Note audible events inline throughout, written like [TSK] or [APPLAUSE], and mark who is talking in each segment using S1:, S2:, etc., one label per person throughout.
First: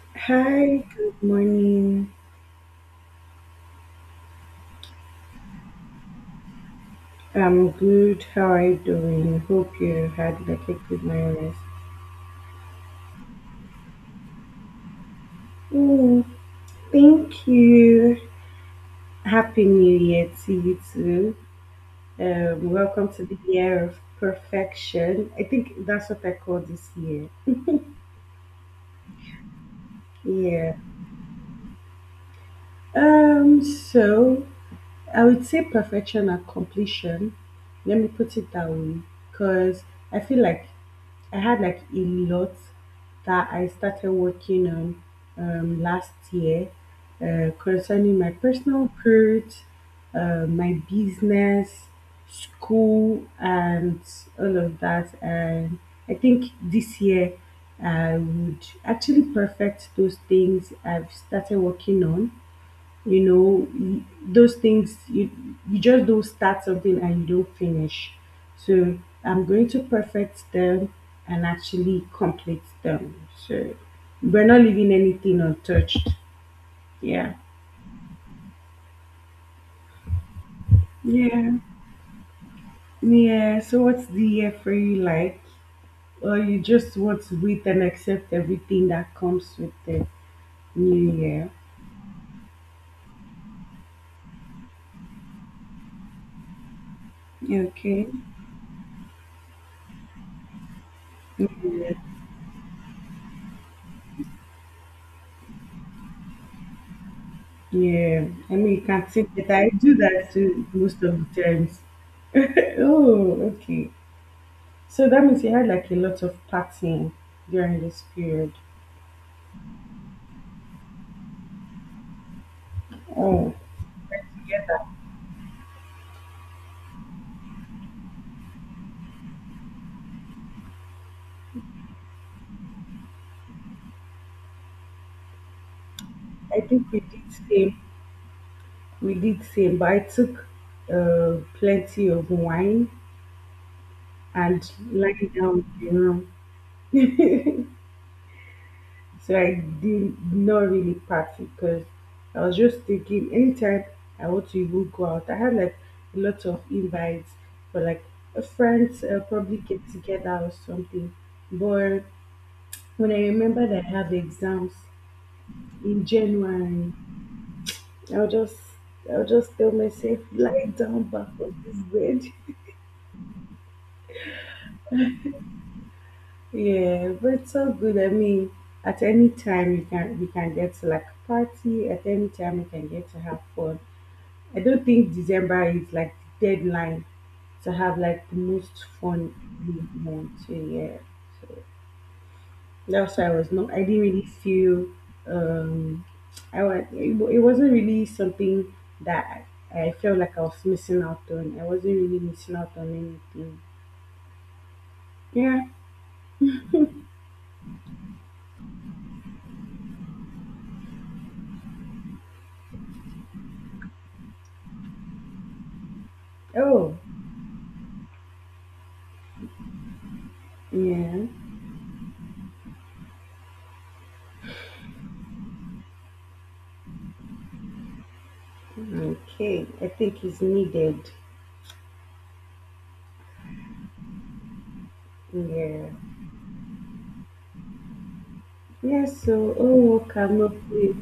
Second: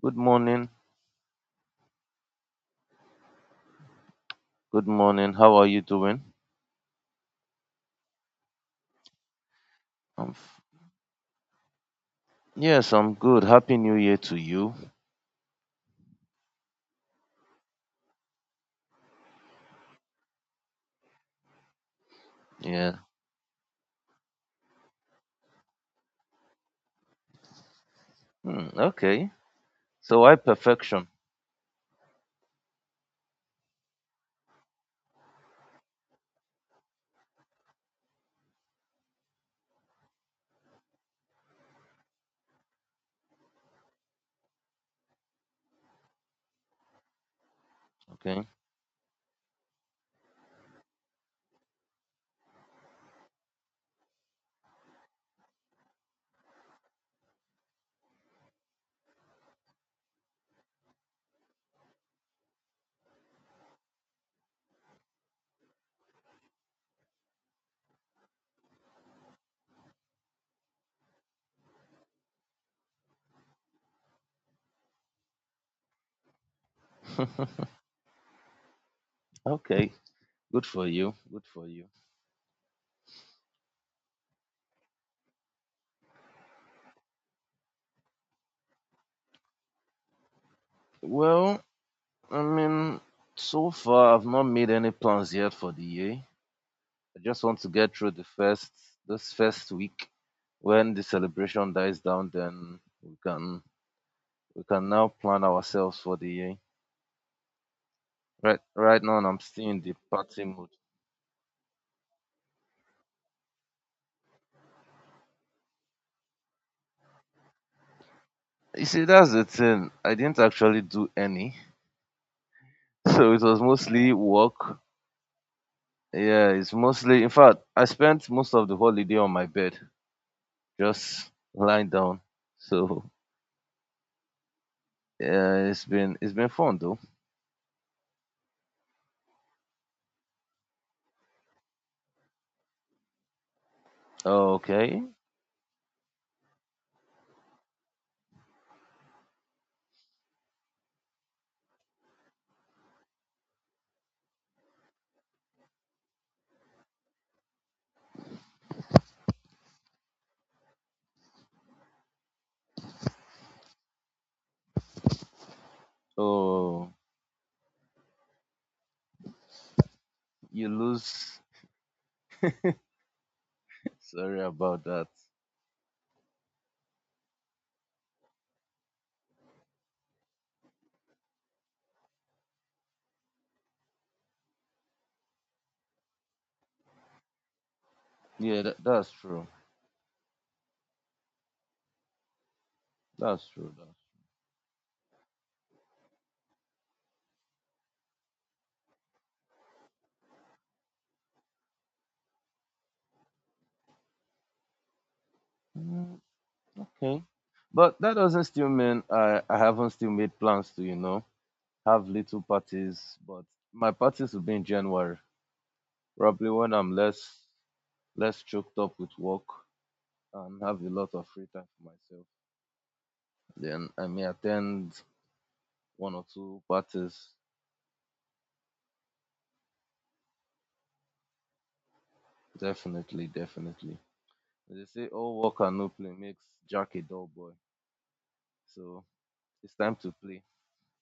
S1: Good morning.
S2: Hi, good morning.
S1: Good morning. How are you doing?
S2: I'm good. How are you doing? Hope you
S1: I'm
S2: had
S1: f-
S2: like a good night rest.
S1: yes, I'm good. Happy New Year to you.
S2: Mm, thank you. Happy New Year to you too.
S1: Yeah.
S2: Welcome to the year of perfection. I think that's what I call this year.
S1: Hmm, okay. So I
S2: Yeah.
S1: perfection.
S2: So I would say perfection and completion. Let me put it that way, because I feel like I had like a lot that I started working on last year concerning my
S1: Okay. [LAUGHS]
S2: personal growth, my business, school, and all of that. And I think this year I would actually perfect those things I've started working on those things you just don't start something and you don't finish, so I'm going to perfect them and actually complete them, so we're not leaving anything untouched. Yeah.
S1: Okay. Good for you. Good
S2: Yeah,
S1: for you.
S2: yeah. So what's the year for you like, or you just want to wait and accept everything that comes with the new year?
S1: Well, I mean, so far I've not made any plans yet for the year. I just want to get
S2: Okay.
S1: through the first this first week. When the celebration
S2: Yeah,
S1: dies down, then we can now plan ourselves for the year.
S2: yeah. I mean, you
S1: Right
S2: can
S1: now
S2: see
S1: I'm
S2: that I
S1: still in the
S2: do that
S1: party
S2: too
S1: mood.
S2: most of the times. [LAUGHS] Oh, okay. So that means you had like a lot of partying during this period.
S1: You see, that's the thing. I didn't actually do any. [LAUGHS] So it
S2: Oh,
S1: was mostly work.
S2: yeah.
S1: Yeah, it's mostly, in fact, I spent most of the holiday on my bed, just lying down. So yeah, it's been
S2: I
S1: fun
S2: think
S1: though.
S2: we did same. We did same, but I took plenty of wine
S1: Oh,
S2: and
S1: okay.
S2: lying down in the room. [LAUGHS] So I did not really party because I was just thinking anytime I want to even go out, I had like a lot of invites for like a friends probably get together or something. But when I remembered I had exams in January,
S1: Oh,
S2: I'll just I'll just tell myself, lie
S1: you
S2: down back
S1: lose.
S2: on this bed.
S1: [LAUGHS] Sorry about that.
S2: Yeah, but it's so good. I mean, at any time you can get to like a party, at any time you can get to have fun. I don't think December is like the deadline to have like the
S1: Yeah, that,
S2: most
S1: that's
S2: fun
S1: true.
S2: in the month. So, yeah. So. That's why I
S1: That's
S2: was not.
S1: true.
S2: I
S1: That's
S2: didn't really feel. Um, I was. It wasn't really something that I felt like I was missing out on. I wasn't really missing out on anything. Yeah.
S1: Mm, okay. But that doesn't still mean I haven't still made plans to, you know, have little parties, but my parties will be in January. Probably when I'm
S2: Oh.
S1: less choked up with work and have a lot
S2: Yeah.
S1: of free time for myself, then I may attend one or two parties.
S2: Okay. I think it's needed.
S1: Definitely, definitely. They say all work and no
S2: Yeah.
S1: play makes Jack a dull boy.
S2: Yeah.
S1: So
S2: So.
S1: it's time
S2: Oh,
S1: to play.
S2: cannot be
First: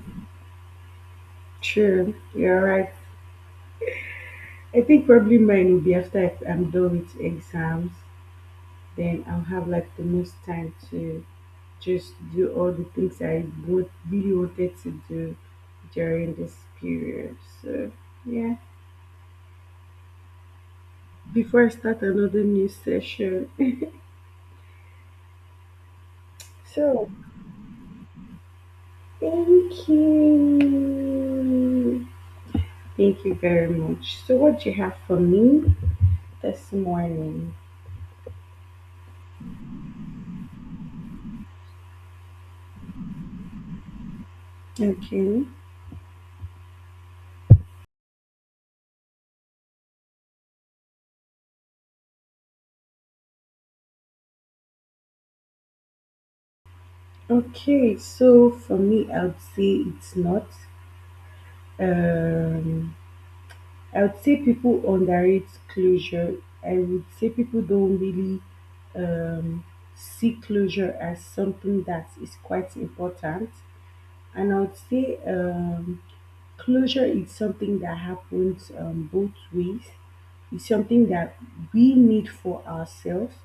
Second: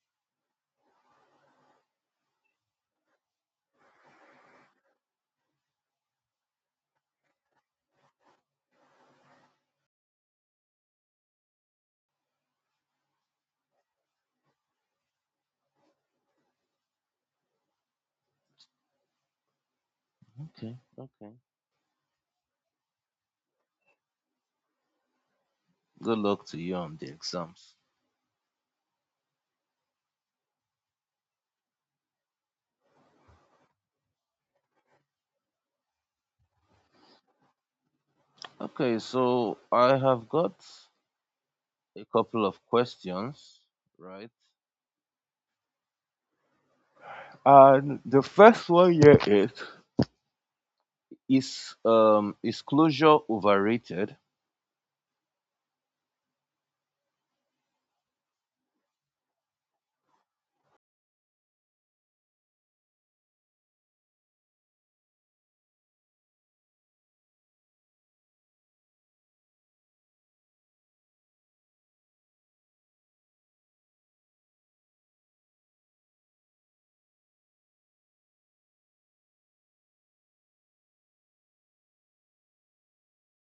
S2: true. You're right. I think probably mine will be after I'm done with exams. Then I'll have like the most time to just do all the things I would really wanted to do during this period. So yeah,
S1: Okay, okay.
S2: before I start another new session. [LAUGHS]
S1: Good luck to you on
S2: So
S1: the exams.
S2: thank you. Thank you very much. So what do you have for me this morning?
S1: Okay, so I have got a couple of questions, right?
S2: Okay.
S1: And the first one here is is closure overrated?
S2: Okay, so for me I would say it's not. Um I would say people underrate closure. I would say people don't really um, see closure as something that is quite important. And I would say closure is something that happens both ways. It's something that we need for ourselves,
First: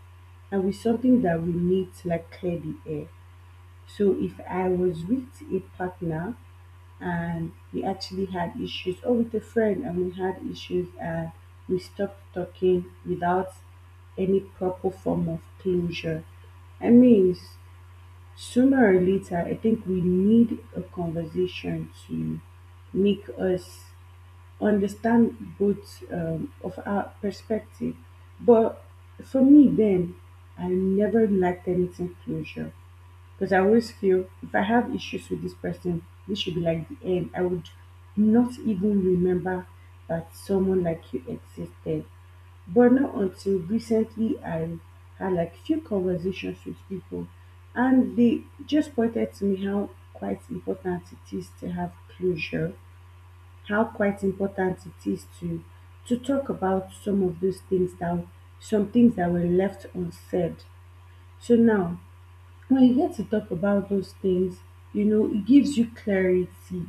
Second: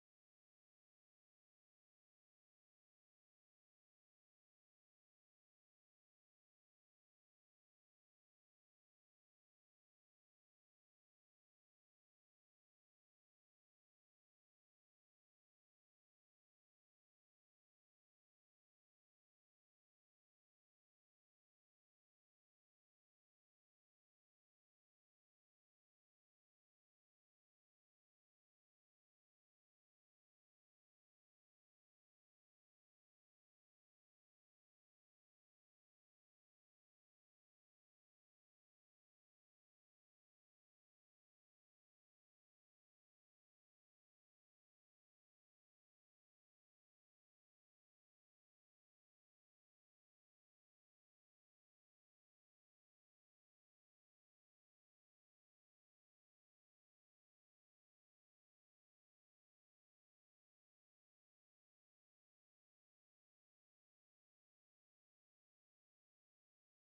S2: and it's something that we need to like clear the air. So if I was with a partner and we actually had issues, or with a friend and we had issues and we stopped talking without any proper form of closure. I mean, sooner or later, I think we need a conversation to make us understand both of our perspective. But for me, then, I never liked anything closure. Because I always feel if I have issues with this person, this should be like the end. I would not even remember that someone like you existed. But not until recently, I had like few conversations with people, and they just pointed to me how quite important it is to have closure, how quite important it is to talk about some of those things that some things that were left unsaid. So now when you get to talk about those things, it gives you clarity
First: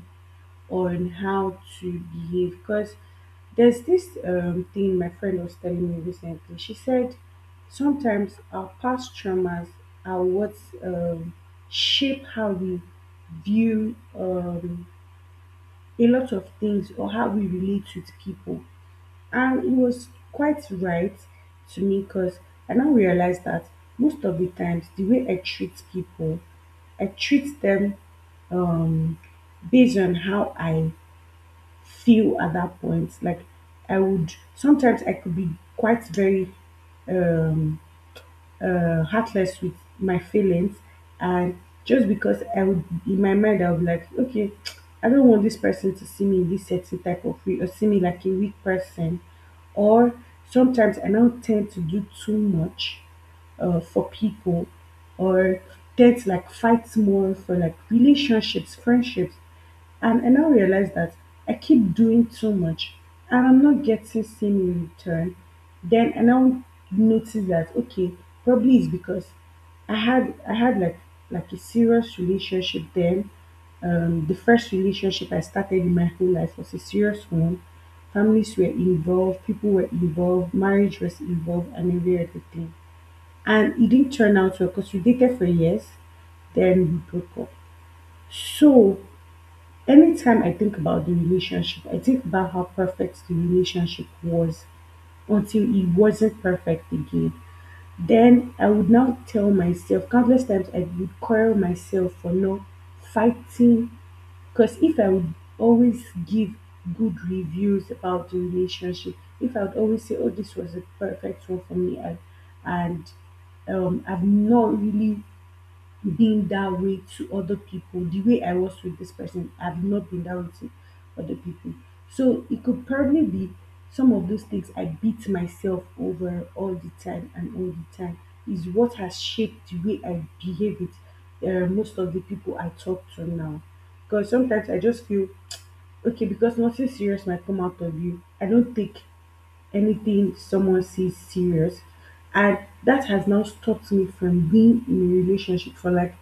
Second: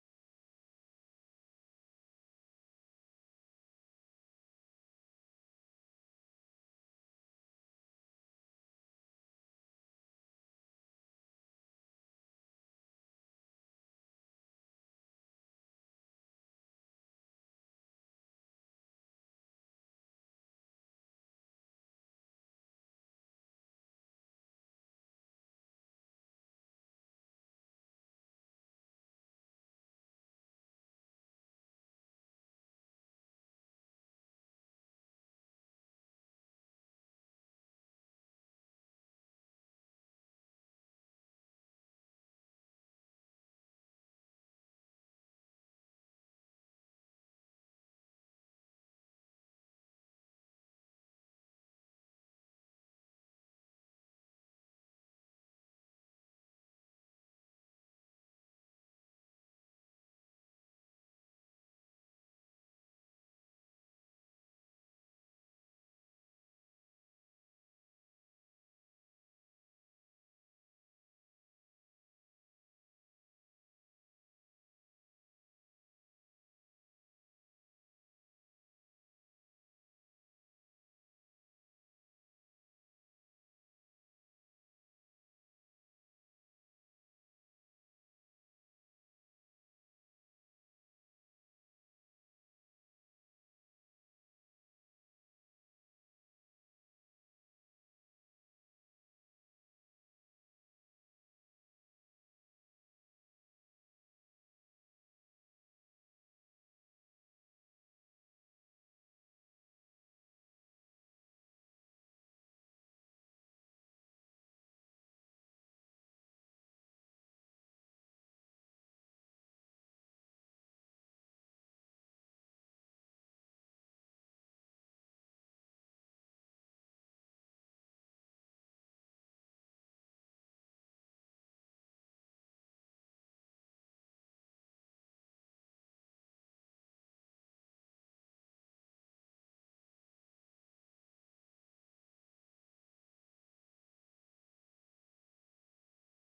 S2: on how to behave. Because there's this thing my friend was telling me recently. She said sometimes our past traumas are what um, shape how we view a lot of things or how we relate with people. And he was quite right to me because I now realize that most of the times the way I treat people, I treat them um based on how I feel at that point. Like I would sometimes I could be quite very um heartless with my feelings, and just because I would in my mind I would be like, okay, I don't want this person to see me in this certain type of way or see me like a weak person. Or sometimes I now tend to do too much for people, or tend to like fight more for like relationships, friendships, and I now realize that I keep doing too much and I'm not getting same in return. Then I now notice that okay, probably it's because I had like a serious relationship then. The first relationship I started in my whole life was a serious one. Families were involved, people were involved, marriage was involved, and every other thing. And it didn't turn out well because we dated for years, then we broke up. So anytime I think about the relationship, I think about how perfect the relationship was until it wasn't perfect again. Then I would now tell myself, countless times I would quarrel myself for not fighting. Because if I would always give good reviews about the relationship, if I would always say, oh, this was a perfect one for me, and I've not really being that way to other people the way I was with this person. I've not been that way to other people. So it could probably be some of those things I beat myself over all the time and all the time is what has shaped the way I behave with most of the people I talk to now. Because sometimes I just feel okay because nothing serious might come out of you. I don't take anything someone sees serious. And that has now stopped me from being in a relationship for like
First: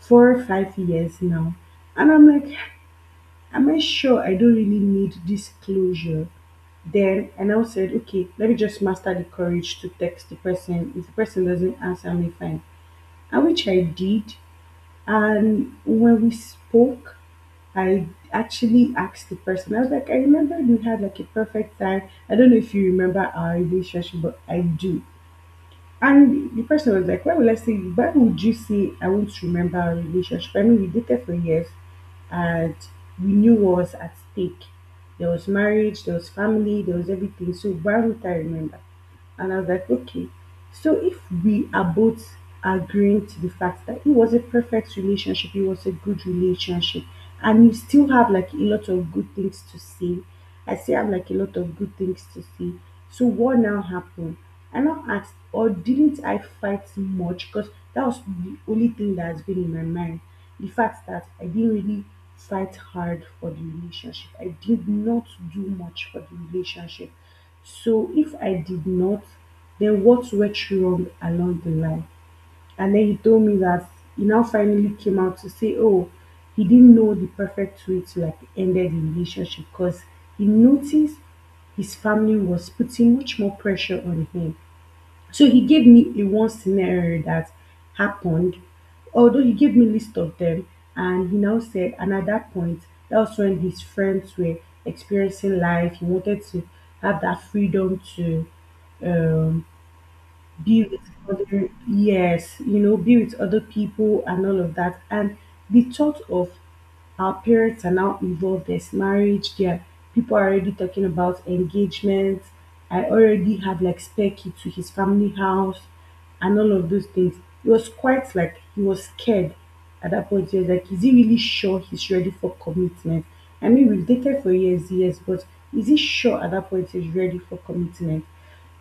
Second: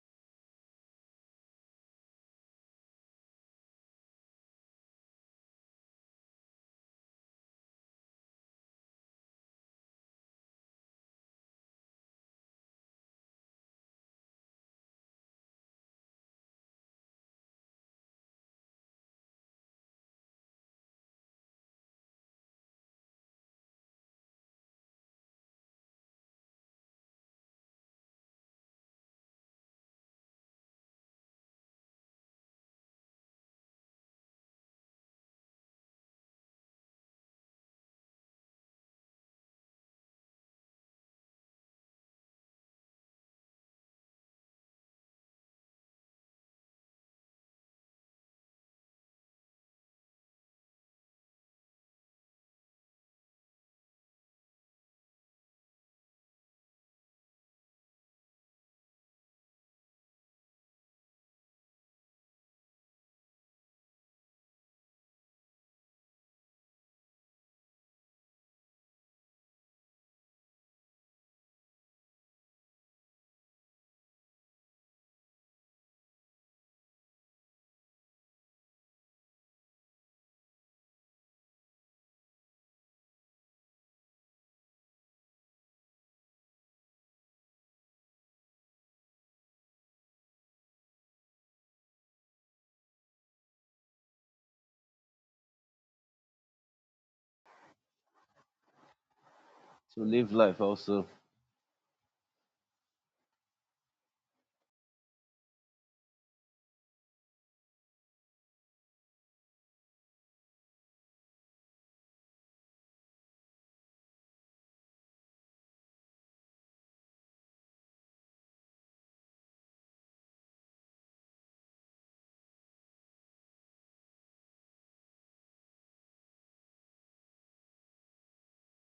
S2: 4 or 5 years now. And I'm like, am I sure I don't really need this closure? Then I now said, okay, let me just master the courage to text the person. If the person doesn't answer me, fine. And which I did. And when we spoke, I actually asked the person, I was like, I remember we had like a perfect time. I don't know if you remember our relationship, but I do. And the person was like, why would I say, why would you say I won't remember our relationship? I mean, we dated for years and we knew what was at stake. There was marriage, there was family, there was everything. So why would I remember? And I was like, okay. So if we are both agreeing to the fact that it was a perfect relationship, it was a good relationship, and you still have like a lot of good things to say, I still have like a lot of good things to say. So what now happened? I now asked, or didn't I fight much? Because that was the only thing that has been in my mind. The fact that I didn't really fight hard for the relationship. I did not do much for the relationship. So if I did not, then what went wrong along the line? And then he told me that he now finally came out to say, oh, he didn't know the perfect way to like end the relationship because he noticed his family was putting much more pressure on him. So he gave me a one scenario that happened, although he gave me list of them, and he now said, and at that point, that was when his friends were experiencing life. He wanted to have that freedom to um,
S1: To live life
S2: be with
S1: also.
S2: other, yes, be with other people and all of that. And the thought of our parents are now involved. There's marriage. There, people are already talking about engagement. I already had like spare key to his family house and all of those things. He was quite like he was scared at that point. He was like, is he really sure he's ready for commitment? I mean, we've dated for years, years, but is he sure at that point he's ready for commitment?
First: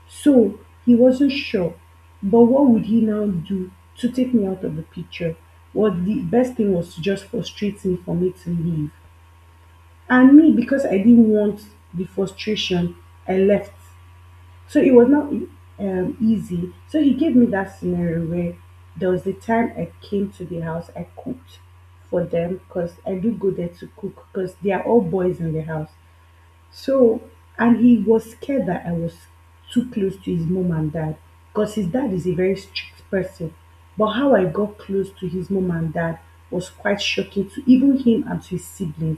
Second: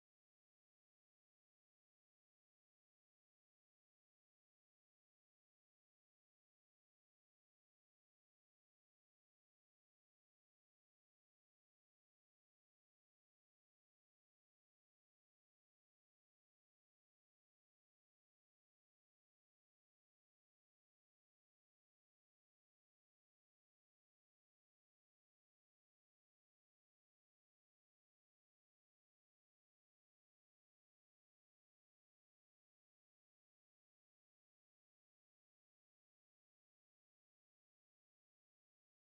S2: So, he wasn't sure, but what would he now do to take me out of the picture? What the best thing was to just frustrate me for me to leave. And me, because I didn't want the frustration, I left. So it was not easy. So he gave me that scenario where there was the time I came to the house, I cooked for them because I do go there to cook because they are all boys in the house. So, and he was scared that I was too close to his mom and dad because his dad is a very strict person. But how I got close to his mom and dad was quite shocking to even him and to his siblings.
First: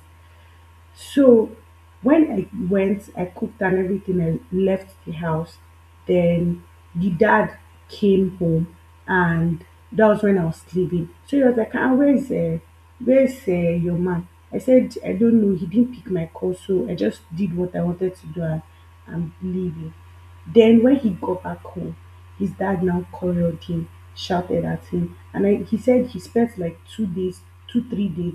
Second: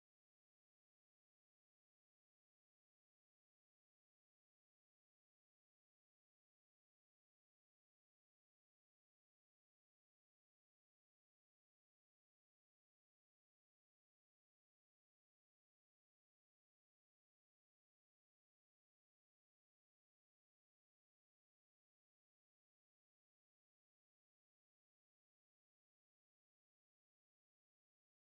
S2: So when I went, I cooked and everything, I left the house. Then the dad came home and that was when I was sleeping. So he was like, ah, where's your man? I said, I don't know. He didn't pick my call, so I just did what I wanted to do and I'm leaving. Then when he got back home, his dad now quarreled him, shouted at him, and he said he spent like 2 days, 3 days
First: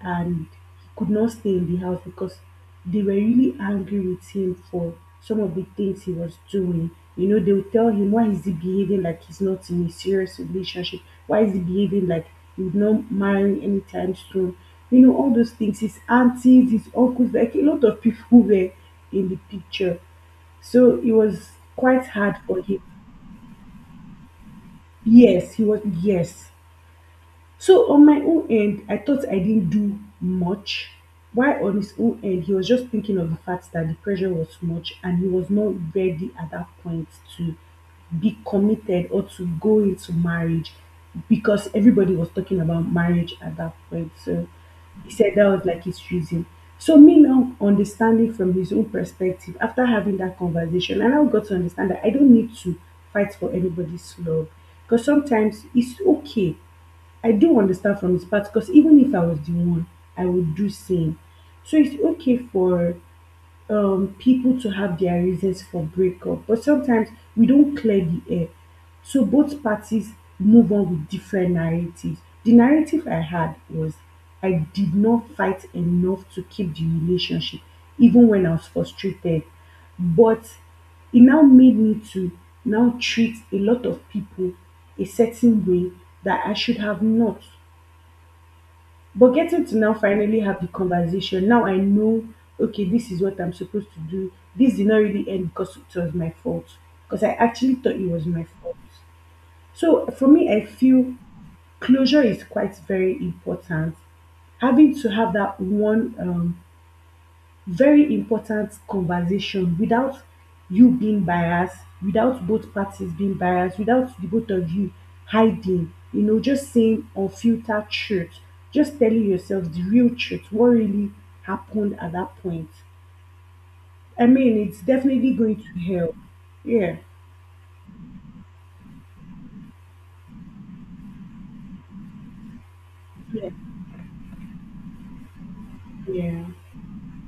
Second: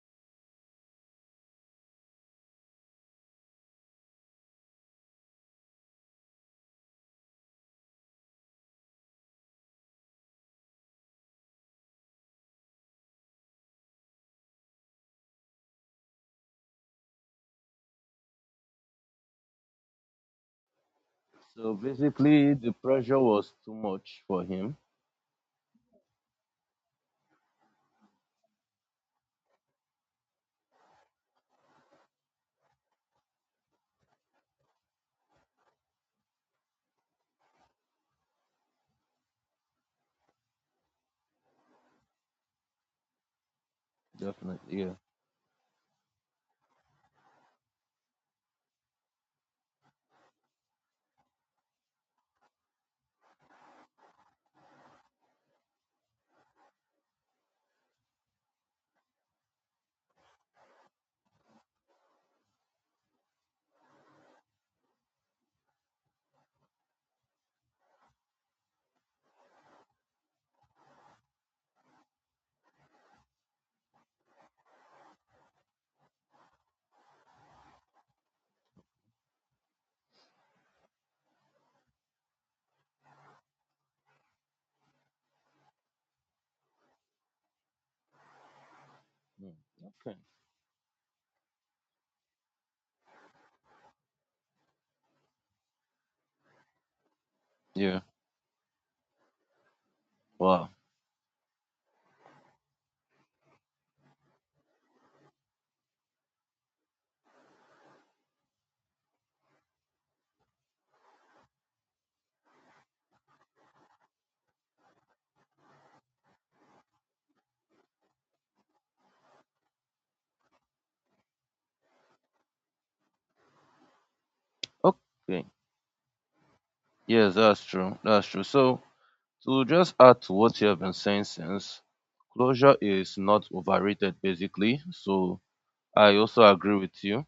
S2: and he could not stay in the house because they were really angry with him for some of the things he was doing. You know, they would tell him, why is he behaving like he's not in a serious relationship? Why is he behaving like he would not marry anytime soon? You know, all those things. His aunties, his uncles, like a lot of people [LAUGHS] were in the picture. So it was
S1: So
S2: quite hard
S1: basically,
S2: for
S1: the
S2: him.
S1: pressure was too much for him.
S2: Yes, he was, yes. So on my own end, I thought I didn't do much, while on his own end, he was just thinking of the fact that the pressure was too much and he was not ready at that point to be committed or to go into marriage because everybody was talking about marriage at that point. So
S1: Definitely, yeah.
S2: he said that was like his reason. So me now understanding from his own perspective after having that conversation, I now got to understand that I don't need to fight for anybody's love because sometimes it's okay. I do understand from his part because even if I was the one, I would do same. So it's okay for people to have their reasons for breakup, but sometimes we don't clear the air. So both parties move on with different narratives. The narrative I had was I did not fight enough to keep the relationship, even when I was frustrated. But it now made me to now treat a lot of people a certain way that I should have not. But
S1: Mm.
S2: getting to now
S1: Okay.
S2: finally have the conversation, now I know, okay, this is what I'm supposed to do. This did not really end because it was my fault. Because I actually thought
S1: Yeah.
S2: it was my fault. So for me, I
S1: Wow.
S2: feel closure is quite very important. Having to have that one very important conversation without you being biased, without both parties being biased, without the both of you hiding, you know, just saying unfiltered truth, just telling yourself the real truth, what really happened at that point. I mean, it's definitely
S1: Okay.
S2: going to help. Yeah.
S1: Yes, that's true. That's true. So to just add to what you have been saying since, closure is not
S2: Yeah.
S1: overrated. Basically, so I also
S2: Yeah.
S1: agree with you.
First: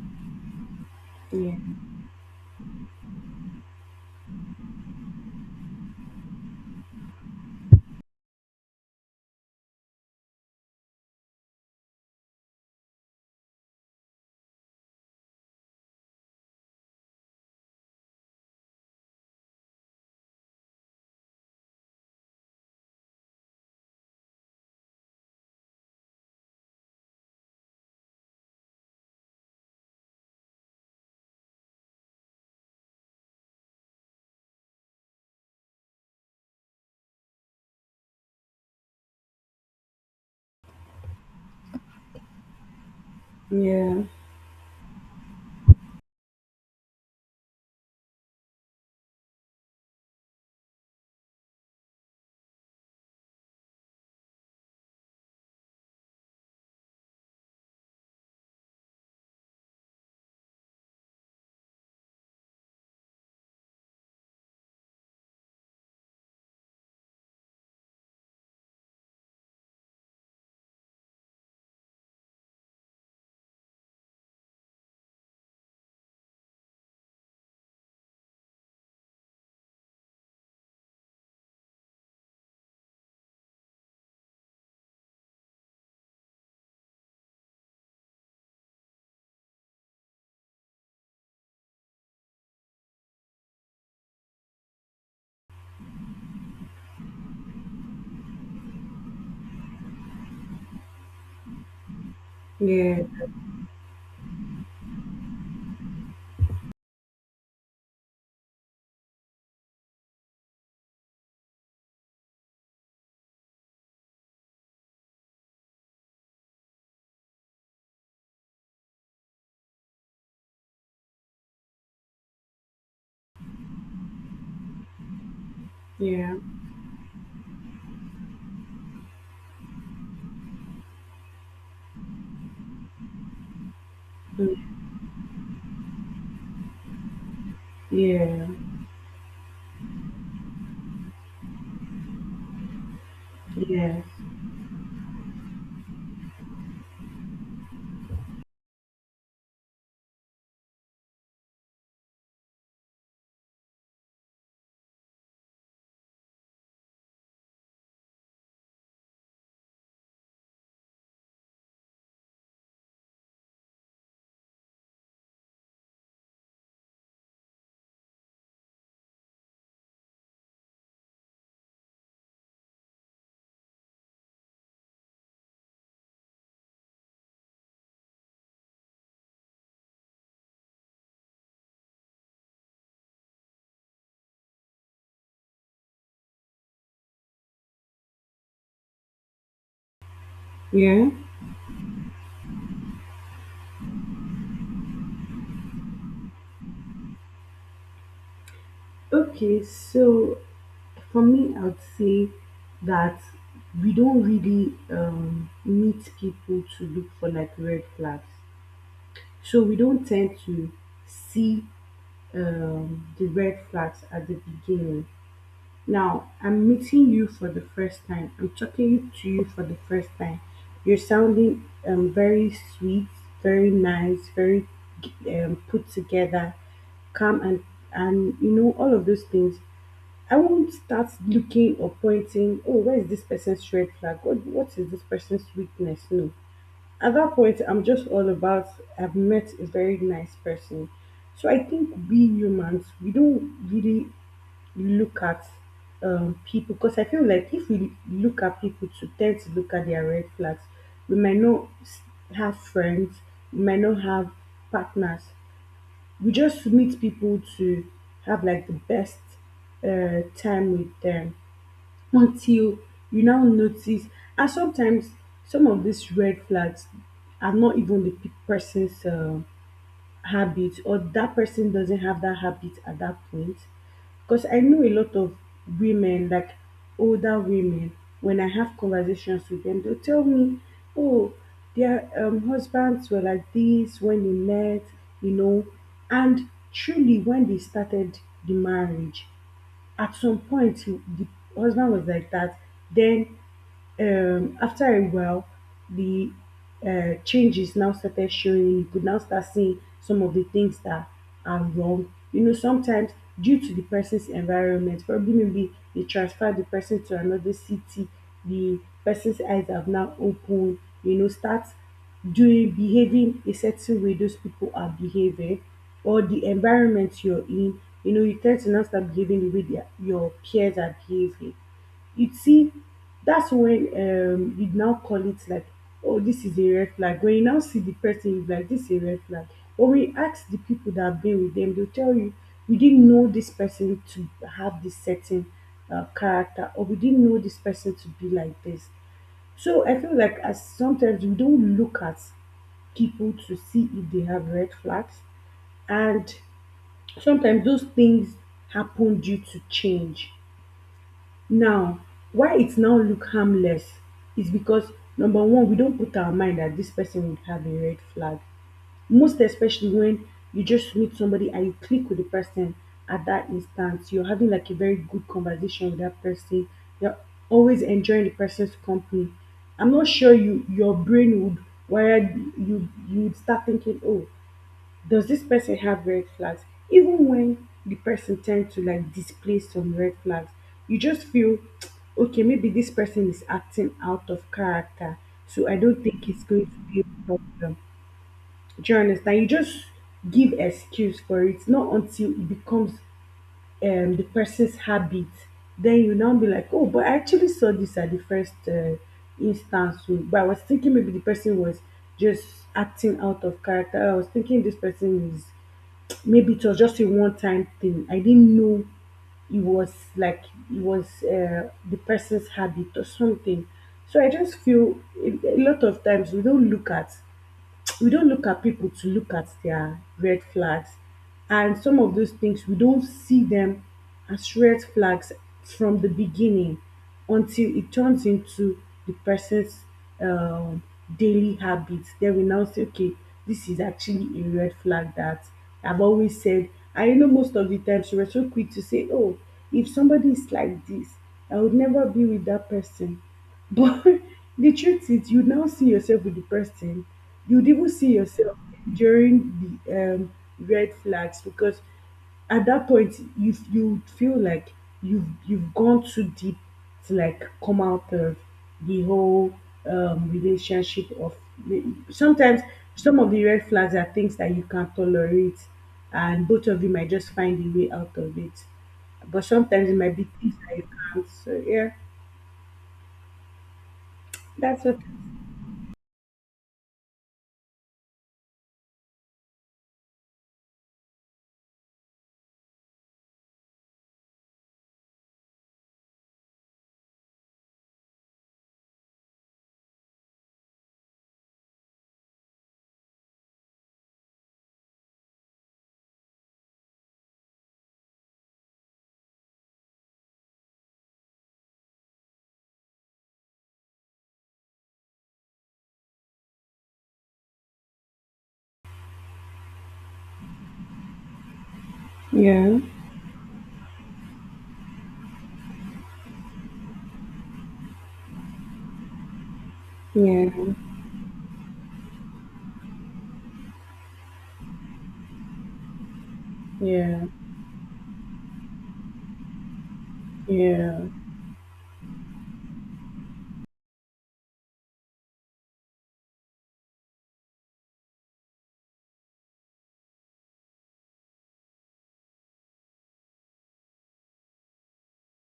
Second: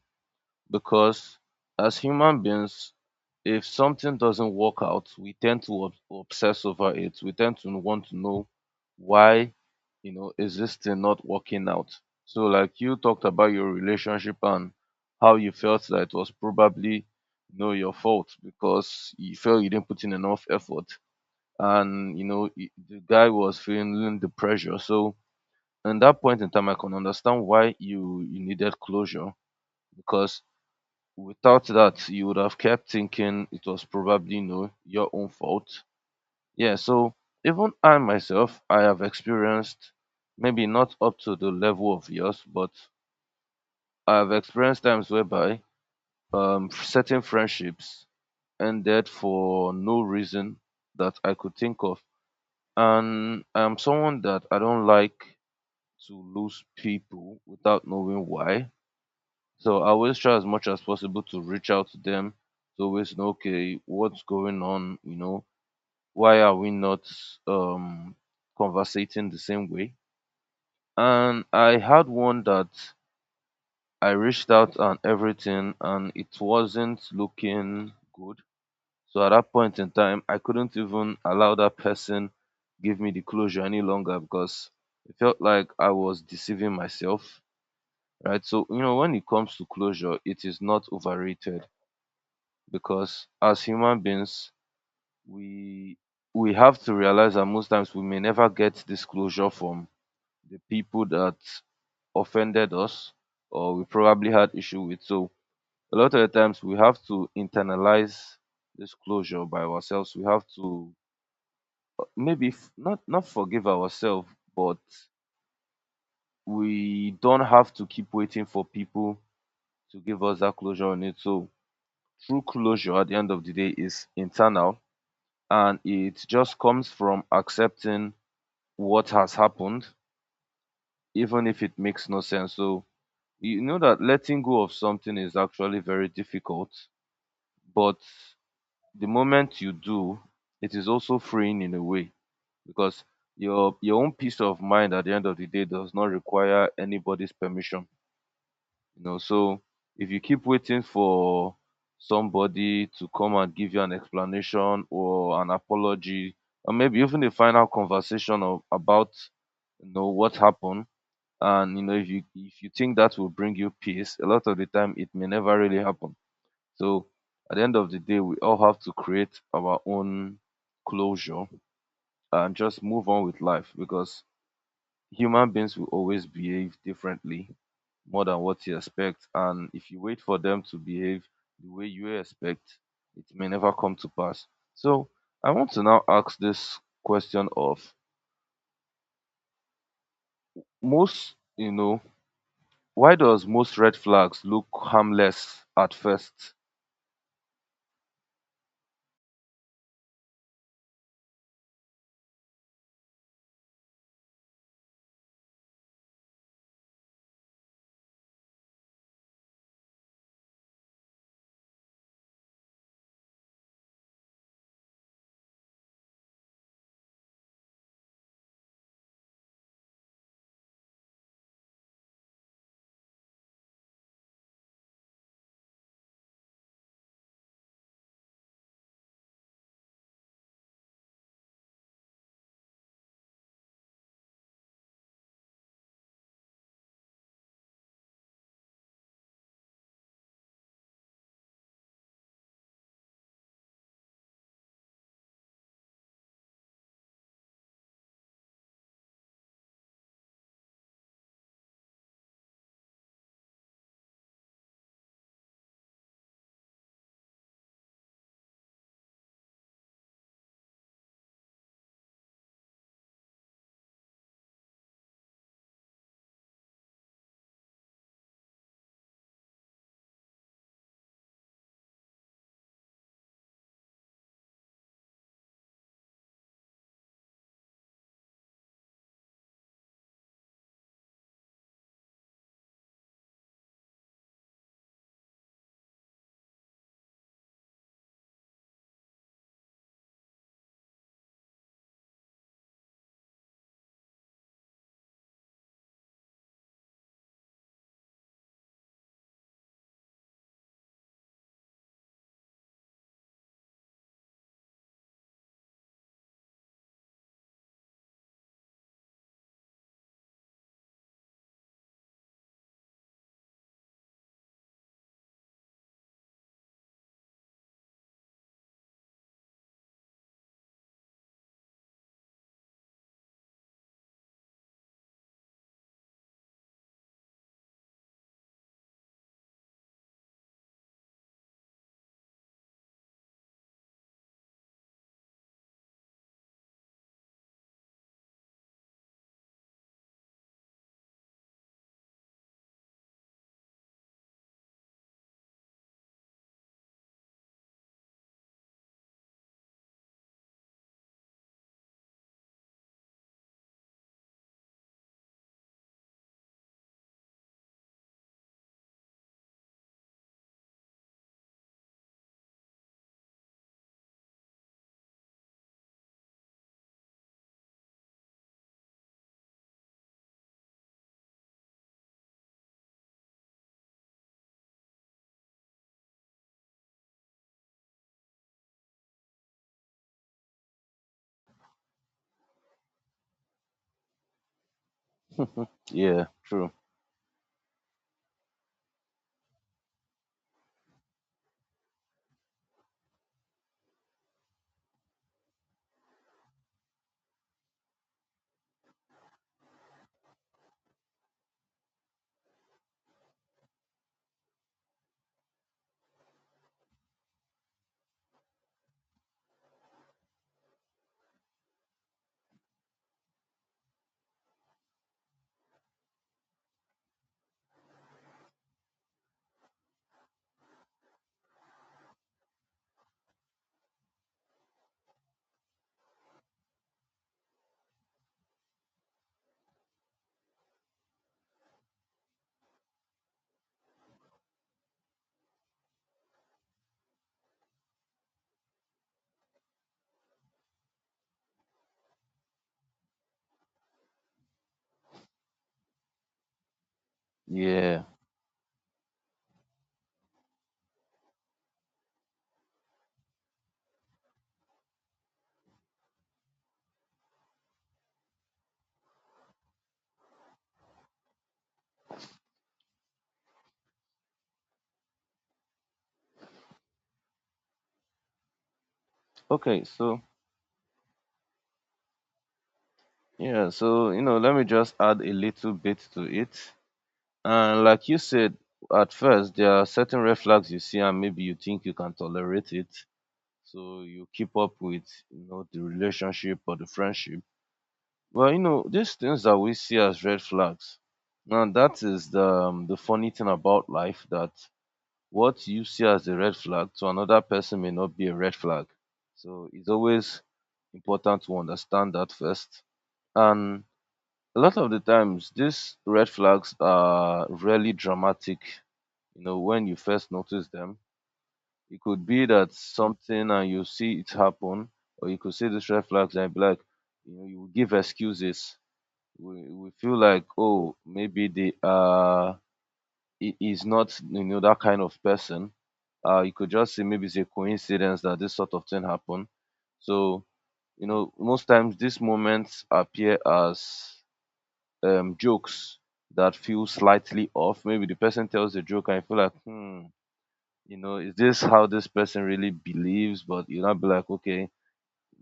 S1: Because
S2: Yeah.
S1: as human beings, if something doesn't work out, we tend to obsess over it. We tend to want to know why, you know, is this thing not working out? So like you talked about your relationship and how you felt that it was probably, you know, your fault because you felt you didn't put in enough effort, and you know the guy was feeling the pressure. So in that point in time, I can understand why you needed closure, because without that, you would have kept thinking it was probably no your own fault. Yeah, so even I myself, I have experienced maybe not up to the level of yours, but
S2: Yeah.
S1: I have experienced times whereby certain friendships ended for no reason that I could think of, and I'm someone that I don't like to lose people without knowing why. So I always try as much as possible to reach out to them, to always know, okay, what's going on? You know, why are we not um conversating the same way? And I had one that I reached out and everything, and it wasn't looking good. So at that point in time, I couldn't even allow that person give me the closure any longer because it felt like I was deceiving myself, right? So you know, when it comes to closure, it is not overrated because as human beings, we we have to realize that most times we may never get disclosure from the people that offended
S2: Yeah.
S1: us or we probably had issue with. So a lot of the times we have to internalize this closure by ourselves. We have to maybe not forgive ourselves, but we don't have to keep waiting for people to give us that closure on it. So true closure at the end of the day is internal. And it
S2: Yeah.
S1: just comes from accepting what has happened, even if it makes no sense. So, you know that letting go of something is actually very difficult, but
S2: Yeah.
S1: the moment you do, it is also freeing in a way because
S2: Yeah.
S1: your own peace of mind at the end of the day does not require anybody's permission. You know, so if you keep waiting for somebody to come and give you an explanation or an apology, or maybe even a final conversation of, about, you know, what happened, and you know if you think that will bring you peace, a lot of the time it may never really happen. So at the end of the day, we all have to create our own closure and just move on with life because human beings will always behave differently more than what you expect. And if you wait for them to behave the way you expect, it may never come to pass. So I want to now ask this question of
S2: Yeah.
S1: most, you know, why does most red flags look harmless at first?
S2: Okay, so for me, I would say that we don't really meet people to look for like red flags. So we don't tend to see the red flags at the beginning. Now, I'm meeting you for the first time. I'm talking to you for the first time. You're sounding very sweet, very nice, very put together, calm, and you know all of those things. I won't start looking or pointing, oh, where is this person's red flag? What is this person's weakness? No. At that point, I'm just all about, I've met a very nice person. So I think we humans, we don't really look at people because I feel like if we look at people to tend to look at their red flags, we might not s- have friends, we might not have partners. We just meet people to have like the best time with them until you now notice and sometimes some of these red flags are not even person's habit or that person doesn't have that habit at that point because I know a lot of women, like older women, when I have conversations with them, they'll tell me, oh, their husbands were like this when they met, you know. And truly, when they started the marriage, at some point the husband was like that then after a while, the changes now started showing. You could now start seeing some of the things that are wrong. You know, sometimes due to the person's environment, probably maybe they transferred the person to another city, the person's eyes have now opened, you know, start doing, behaving a certain way those people are behaving, or the environment you're in, you know, you tend to now start behaving the way your peers are behaving, you see, that's when you now call it like, oh, this is a red flag. When you now see the person, you're like, this is a red flag. But when you ask the people that have been with them, they'll tell you, we didn't know this person to have this certain character, or we didn't know this person to be like this. So I feel like as sometimes we don't look at people to see if they have red flags, and sometimes those things happen due to change now, why it now look harmless is because number one, we don't put our mind that this person would have a red flag. Most especially when you just meet somebody and you click with the person at that instance, you're having like a very good conversation with that person. You're always enjoying the person's company. I'm not sure your brain would, where you would start thinking, oh, does this person have red flags even when the person tends to like display some red flags, you just feel [TSK] okay, maybe this person is acting out of character, so I don't
S1: Yeah,
S2: think it's going
S1: true.
S2: to be a problem. Do you understand? You just give excuse for it, not until it becomes the person's habit, then you now be like, oh, but I actually saw this at the first instance, oh, but I was thinking maybe the person was just acting out of character. I was thinking this person is, maybe it was just a one-time thing. I didn't know it was like it was the person's habit or something. So I just feel a lot of times we don't look at, we don't look at people to look at their red flags, and some of those things we don't see them as red flags from the beginning until it turns into the person's um, daily habits, then we now say, okay, this is actually a red flag that I've always said. I know most of the times we're so quick to say, oh, if somebody is like this, I would never be with that person, but [LAUGHS] the truth is, you'd now see yourself with the person. You'd even
S1: Yeah.
S2: see yourself during the red flags because at that point you feel like you've gone too deep to like come out of the whole relationship of sometimes some of the red flags are things that you can't tolerate and both of you might just find a way out of it, but
S1: Okay,
S2: sometimes it might
S1: so
S2: be things that you can't, so yeah,
S1: yeah, so you know, let me
S2: that's
S1: just
S2: what.
S1: add a little bit to it. And like you said, at first there are certain red flags you see and maybe you think you can tolerate it. So you keep up with, you know, the relationship or the friendship. Well, you know, these things that we see as red flags, now that is the funny thing about life, that what you see as a red flag to another person may not be a red flag. So it's always important to understand that first. And a lot of the times these red flags are really dramatic, you know, when you first notice them. It could be that
S2: Yeah,
S1: something and you see it happen, or you could see this red flags and be like, you know, you will give excuses. We feel like,
S2: yeah,
S1: oh, maybe they it is not, you know, that kind of person. You could just say
S2: yeah,
S1: maybe it's a coincidence that this sort of thing happened. So
S2: yeah,
S1: you know, most times these moments appear as jokes that feel slightly off. Maybe the person tells a joke and you feel like, hmm, you know, is this how this person really believes? But you'll not be like, okay,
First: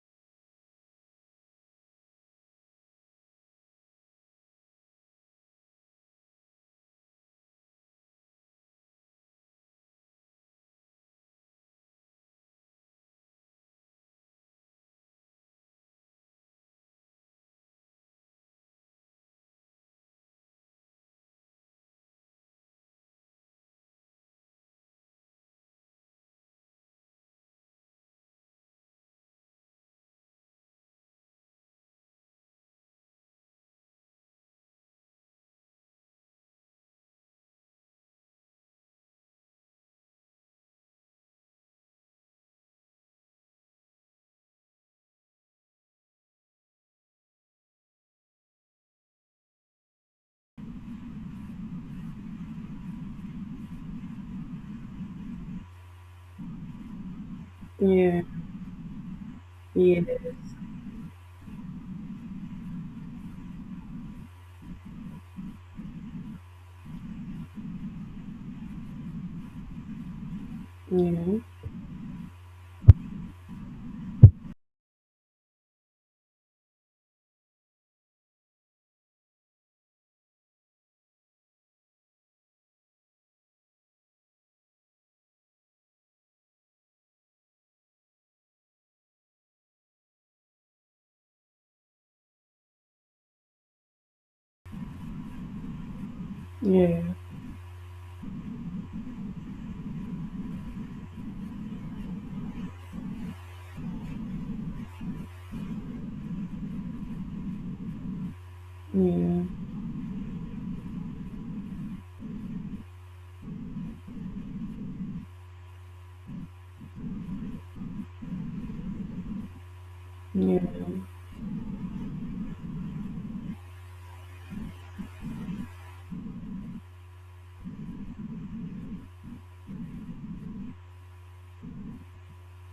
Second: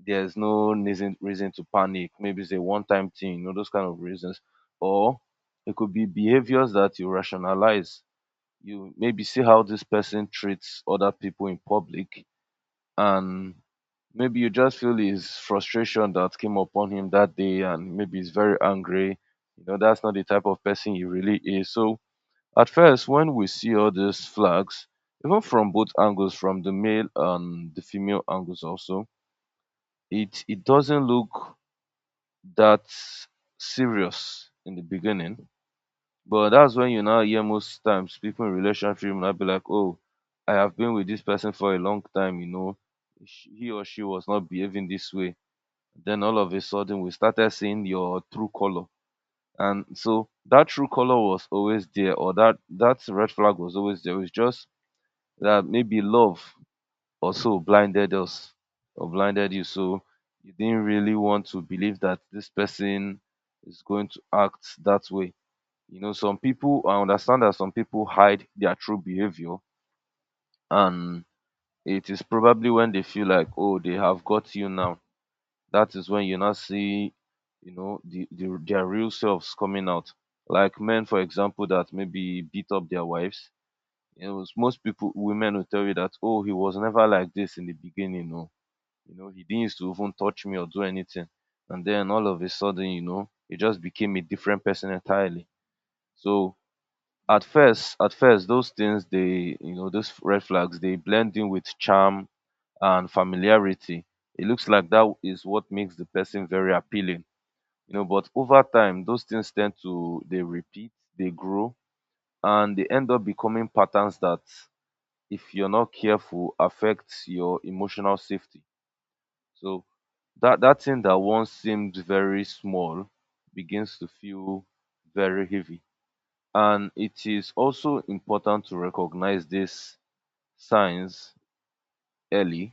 S1: there's no reason to panic. Maybe it's a one-time thing, you know, those kind of reasons. Or it could be behaviors that you rationalize. You maybe see how this person treats other people in public, and maybe you just feel his frustration that came upon him that day, and maybe he's very angry. You know, that's not the type of person he really is. So at first, when we see all these flags, even from both angles, from the male and the female angles also, it doesn't look that serious in the beginning. But that's when you now hear most times people in relationship will now be like, "Oh, I have been with this person for a long time, you know, he or she was not behaving this way." Then all of a sudden, we started seeing your true color, and so that true color was always there, or that red flag was always there. It's just that maybe love also blinded
S2: yeah,
S1: us or blinded you. So you
S2: yes,
S1: didn't really want to believe that this person is going to act that way. You know, some people, I understand that some people hide their true behavior, and
S2: yeah,
S1: it is probably when they feel like, oh, they have got you now. That is when you now see, you know, the their real selves coming out. Like men, for example, that maybe beat up their wives, you know, most people, women will tell you that, oh, he was never like this in the beginning, no. You know, he didn't used to even touch me or do anything. And then all of a sudden, you know, he just became a different person entirely. So
S2: yeah, yeah,
S1: at first, those things, they, you know, those red flags, they blend in with charm and familiarity. It looks like that is what makes the person very appealing, you know, but over time, those
S2: yeah,
S1: things tend to, they repeat, they grow, and they end up becoming patterns that if you're not careful affects your emotional safety. So that thing that once seemed very small begins to feel very heavy. And it is also important to recognize these signs early.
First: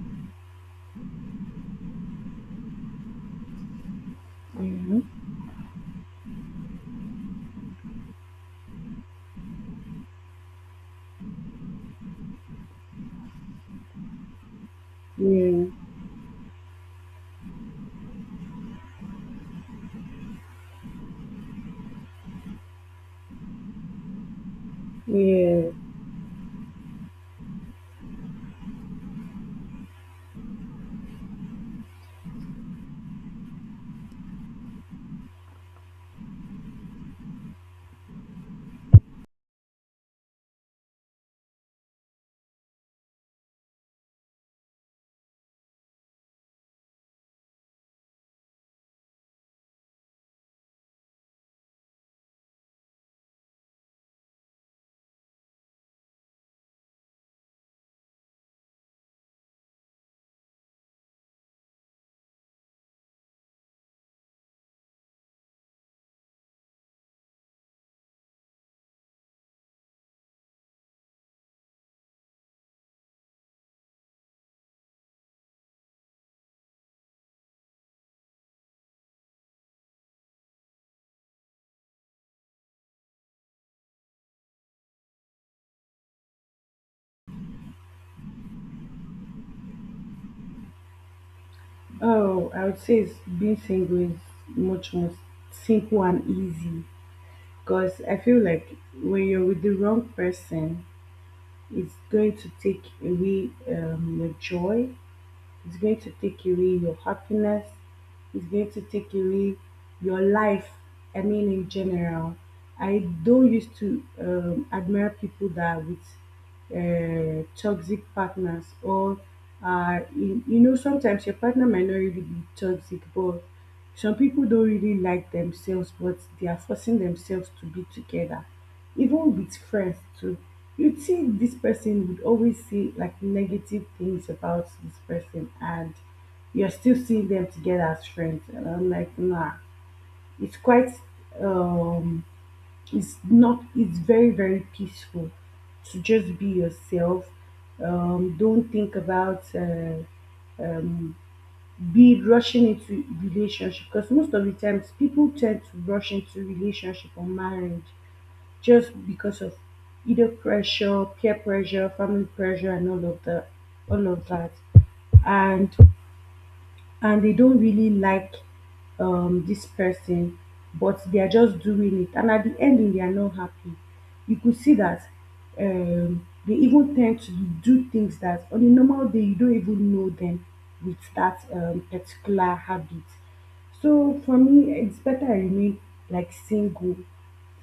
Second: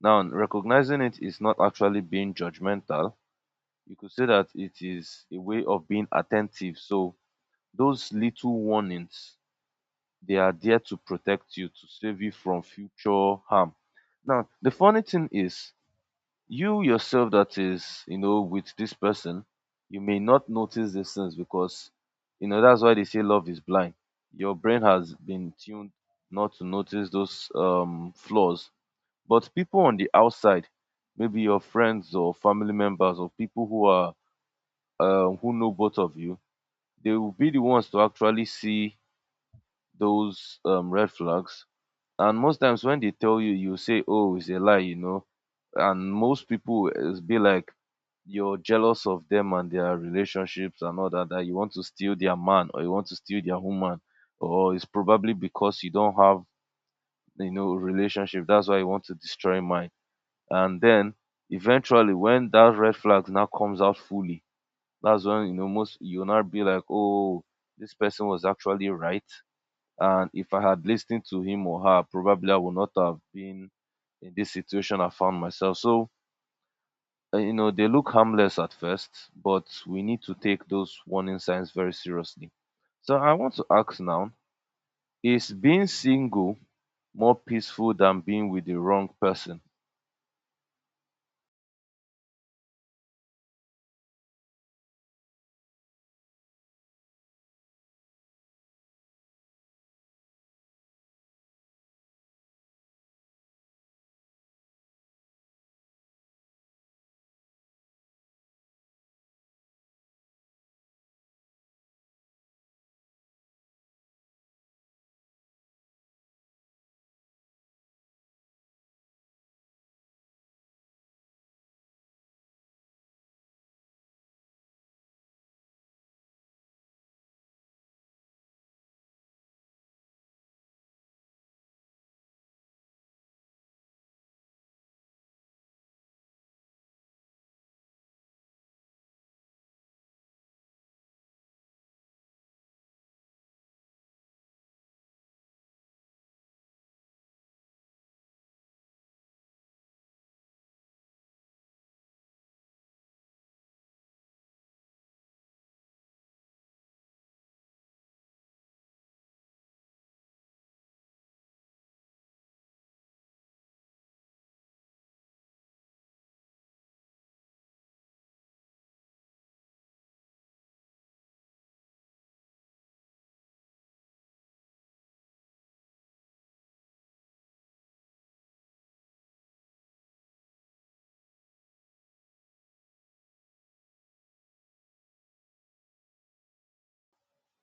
S1: Now, recognizing it is not actually being judgmental. You could say that it
S2: yeah,
S1: is a way of being attentive. So, those little warnings, they are there to protect you, to save you from future harm. Now, the funny thing
S2: yeah,
S1: is, you yourself that is, you know, with this person, you may not notice these things because, you know, that's why they say love is blind. Your brain has been
S2: yeah.
S1: tuned not to notice those flaws. But people on the outside, maybe your friends or family members or people who are who know both of you, they will be the ones to actually see those red flags, and most times when they tell you, you say, oh, it's a lie, you know. And most people is be like, you're jealous of them and their relationships and all that, that you want to steal their man or you want to steal their woman. Or it's probably because you don't have, you know, relationship. That's why you want to destroy mine. And then eventually when that red flag now comes out fully, that's when, you know, most, you'll not be like, oh, this person was actually right, and if I had listened to him or her, probably I would not have been in this situation I found myself. So, you know, they look harmless at first, but we need to take those warning signs very seriously. So, I want to ask now, is being single more peaceful than being with the wrong person?
S2: Oh, I would say it's, being single is much more simple and easy because I feel like when you're with the wrong person, it's going to take away your joy. It's going to take away your happiness. It's going to take away your life. I mean, in general, I don't used to admire people that are with toxic partners or you, you know, sometimes your partner might not really be toxic, but some people don't really like themselves, but they are forcing themselves to be together, even with friends too. You think this person would always see like negative things about this person, and you're still seeing them together as friends, and I'm like, nah, it's quite um it's not, it's very very peaceful to just be yourself, don't think about um be rushing into relationship because most of the times people tend to rush into relationship or marriage just because of either pressure, peer pressure, family pressure, and all of that, and and they don't really like this person, but they are just doing it, and at the ending they are not happy. You could see that they even tend to do things that on a normal day you don't even know them with that particular habit. So for me, it's better I remain like single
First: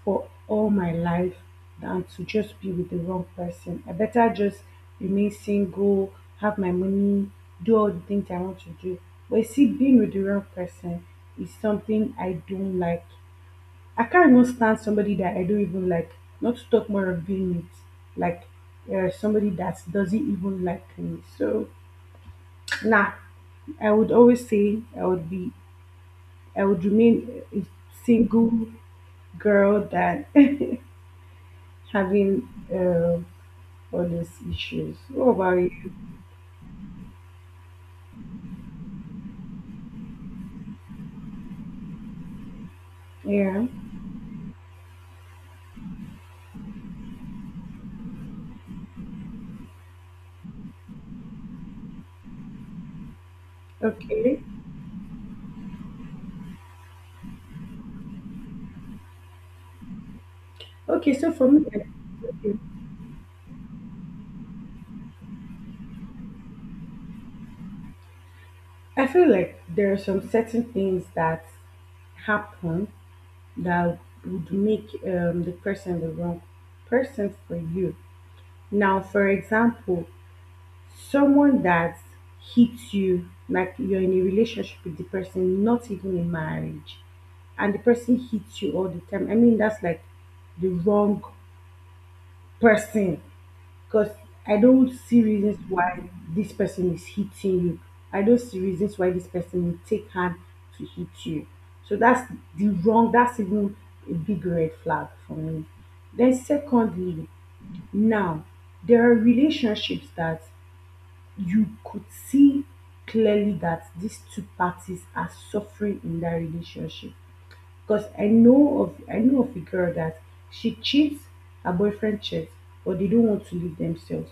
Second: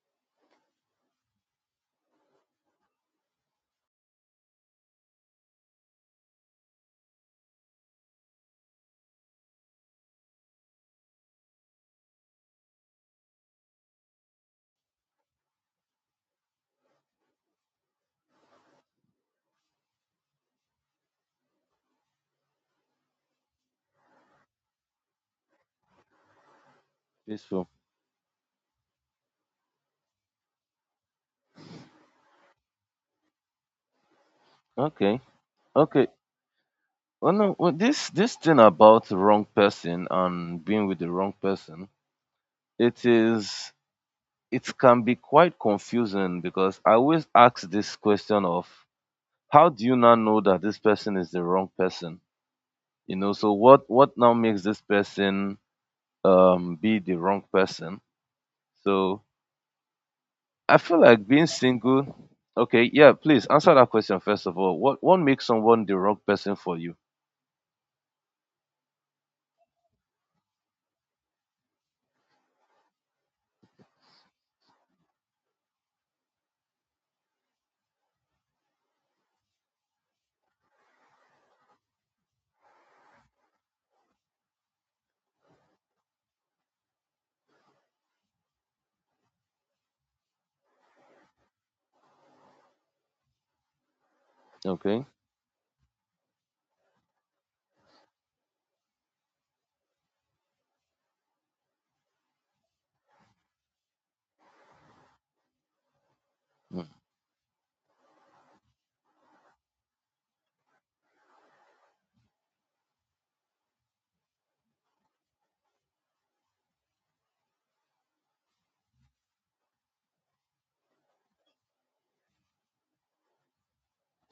S2: for all my life than to just be with the wrong person. I better just remain single, have my money, do all the things I want to do. But you see, being with the wrong person is something I don't like. I can't even stand somebody that I don't even like. Not to talk more of being with like somebody that doesn't even like me. So nah, I would always say I would remain a
S1: Peaceful.
S2: single girl than [LAUGHS] having all these issues.
S1: Okay.
S2: What about you?
S1: Okay. Well, no, well, this thing about the wrong person and being with the wrong person, it
S2: Yeah.
S1: is it can be quite confusing because I always ask this question of how do you now know that this person is the wrong person? You know, so what now
S2: Okay.
S1: makes this person be the wrong person? So I feel
S2: Okay.
S1: like
S2: So
S1: being
S2: for me, okay,
S1: single. Okay, yeah, please answer that question first of all. What makes someone the wrong person for you?
S2: I feel like there are some certain things that happen that would make the person the wrong person for you. Now, for example, someone that hits you, like, you're in a relationship with the person, not even in marriage, and the person hits you all the time. I mean, that's like the wrong person, because I don't
S1: Okay,
S2: see reasons why this person is hitting you. I don't see reasons why this person will take hand to hit you. So that's the wrong that's even a big red flag for me. Then secondly, now, there are relationships that you could see clearly that these two parties are suffering in that relationship. Because I know of a girl that she cheats, her boyfriend cheats, but they don't want to leave themselves,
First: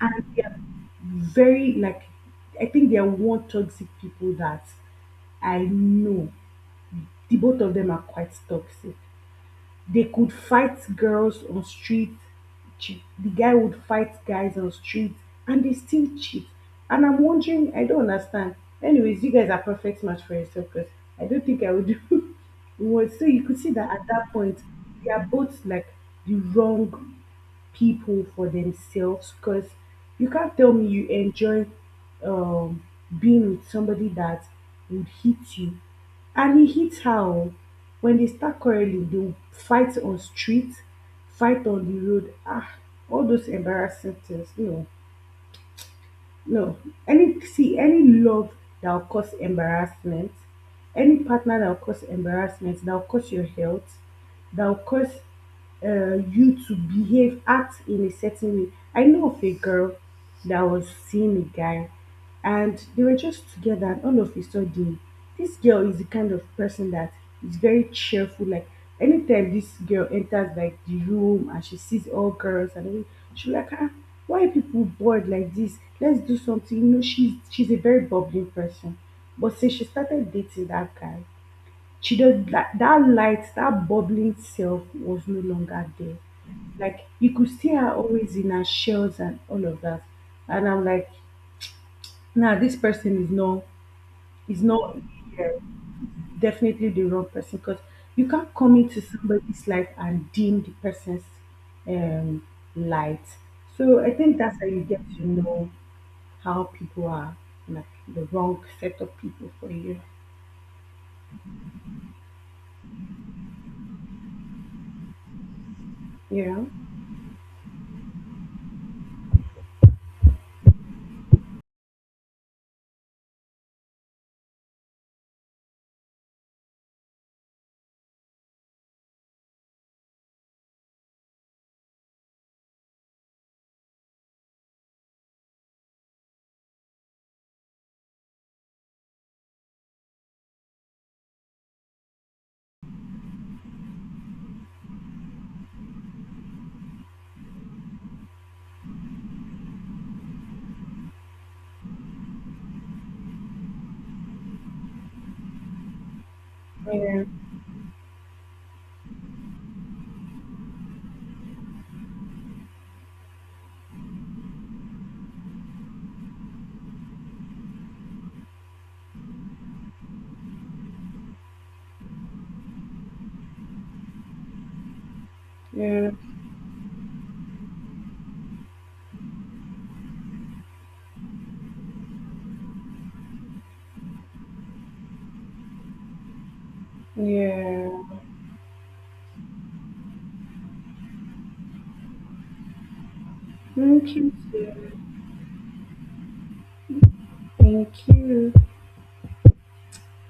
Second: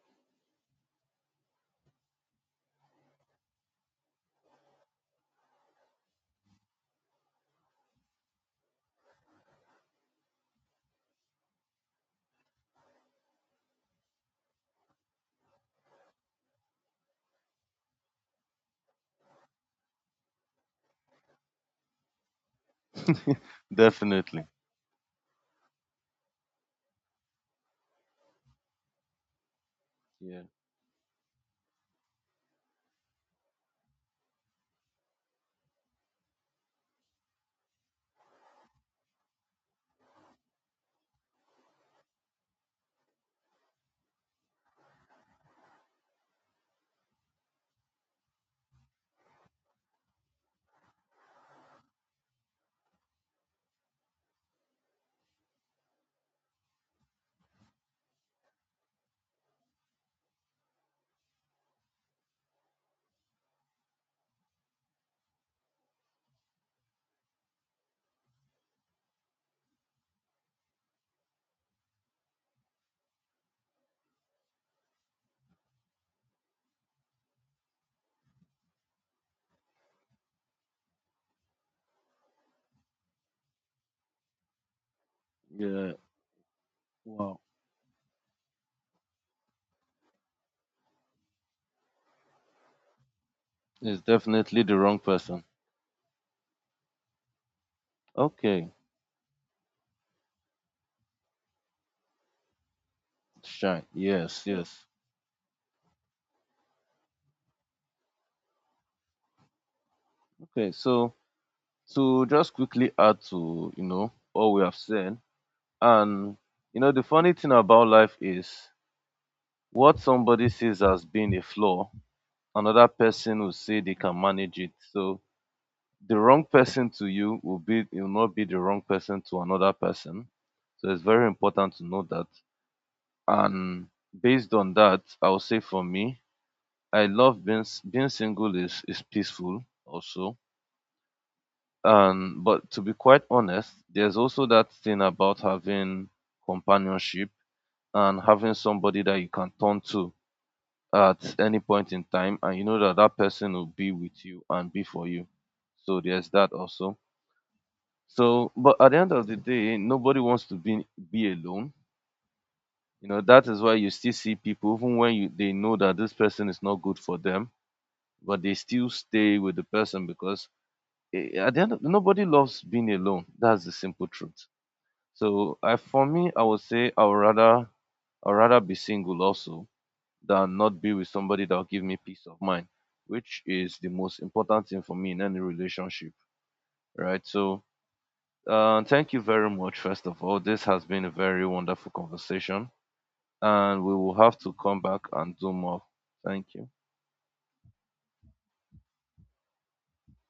S2: and they're very like, I think they're one toxic people that I know. The both of them are quite toxic. They could fight girls on street, cheat. The guy would fight guys on street, and they still cheat. And I'm wondering, I don't understand. Anyways, you guys are perfect match for yourself because I don't think I would do. [LAUGHS] Well, so
S1: mm.
S2: you
S1: [LAUGHS]
S2: could see that at that
S1: Definitely.
S2: point, they are both like the wrong people for themselves, because you
S1: Yeah,
S2: can't tell me you enjoy um, being with somebody that would hit you and he hits her, oh. When they start quarreling they will fight on street, fight on the road, ah, all those embarrassing things. No, no, any, see, any love that will cause embarrassment, any partner that will cause embarrassment, that will cause your health, that will cause you to behave, act in a certain way. I know of a girl that was seeing a guy and they were just together, and all of a sudden, this girl is the kind of person that is very cheerful, like anytime this girl enters like the room and she sees all girls and everything, she like, ah, why are people bored like this, let's do something, you know, she's a very bubbling person. But since she started dating that guy, she does that light, that bubbling self was no longer
S1: yeah.
S2: there. Like you
S1: Wow,
S2: could see her always in her shells and all of that. And I'm like, now, this person is not,
S1: it's
S2: is
S1: definitely the
S2: not,
S1: wrong person.
S2: yeah, definitely the wrong person, because you can't
S1: Okay,
S2: come into somebody's life and dim the person's um, light.
S1: shine.
S2: So I think
S1: Yes,
S2: that's how you
S1: yes.
S2: get to know how people are, like the wrong set of people for you.
S1: Okay, so to just quickly add to, you know, what we have said, and
S2: Yeah,
S1: you know the funny thing about life is what somebody sees as being a flaw another person will say they can manage it. So the wrong person to you will be will not be the wrong person to another person. So it's very important to know that. And based on that, I'll say for me, I love being single is peaceful also. But to be quite honest, there's also that thing about having companionship and having somebody that you can turn to at any point in time, and you know that that person will be with you and be for you. So there's that also.
S2: yeah,
S1: So, but at the end of the day, nobody wants to be alone. You know that is why you still see people, even when you they know that this person is not good for them, but they still stay with the person because eh, at the end, of, nobody loves being alone. That's the simple truth. So I for
S2: yeah,
S1: me I would say I'd rather be single also than not be with somebody that'll give me peace of mind, which is the most important thing for me in any relationship. Right. So
S2: yeah.
S1: thank you very much, first of all. This has been a very wonderful conversation. And we
S2: Thank
S1: will
S2: you,
S1: have to
S2: dear.
S1: come back and do more. Thank you.
S2: Thank you.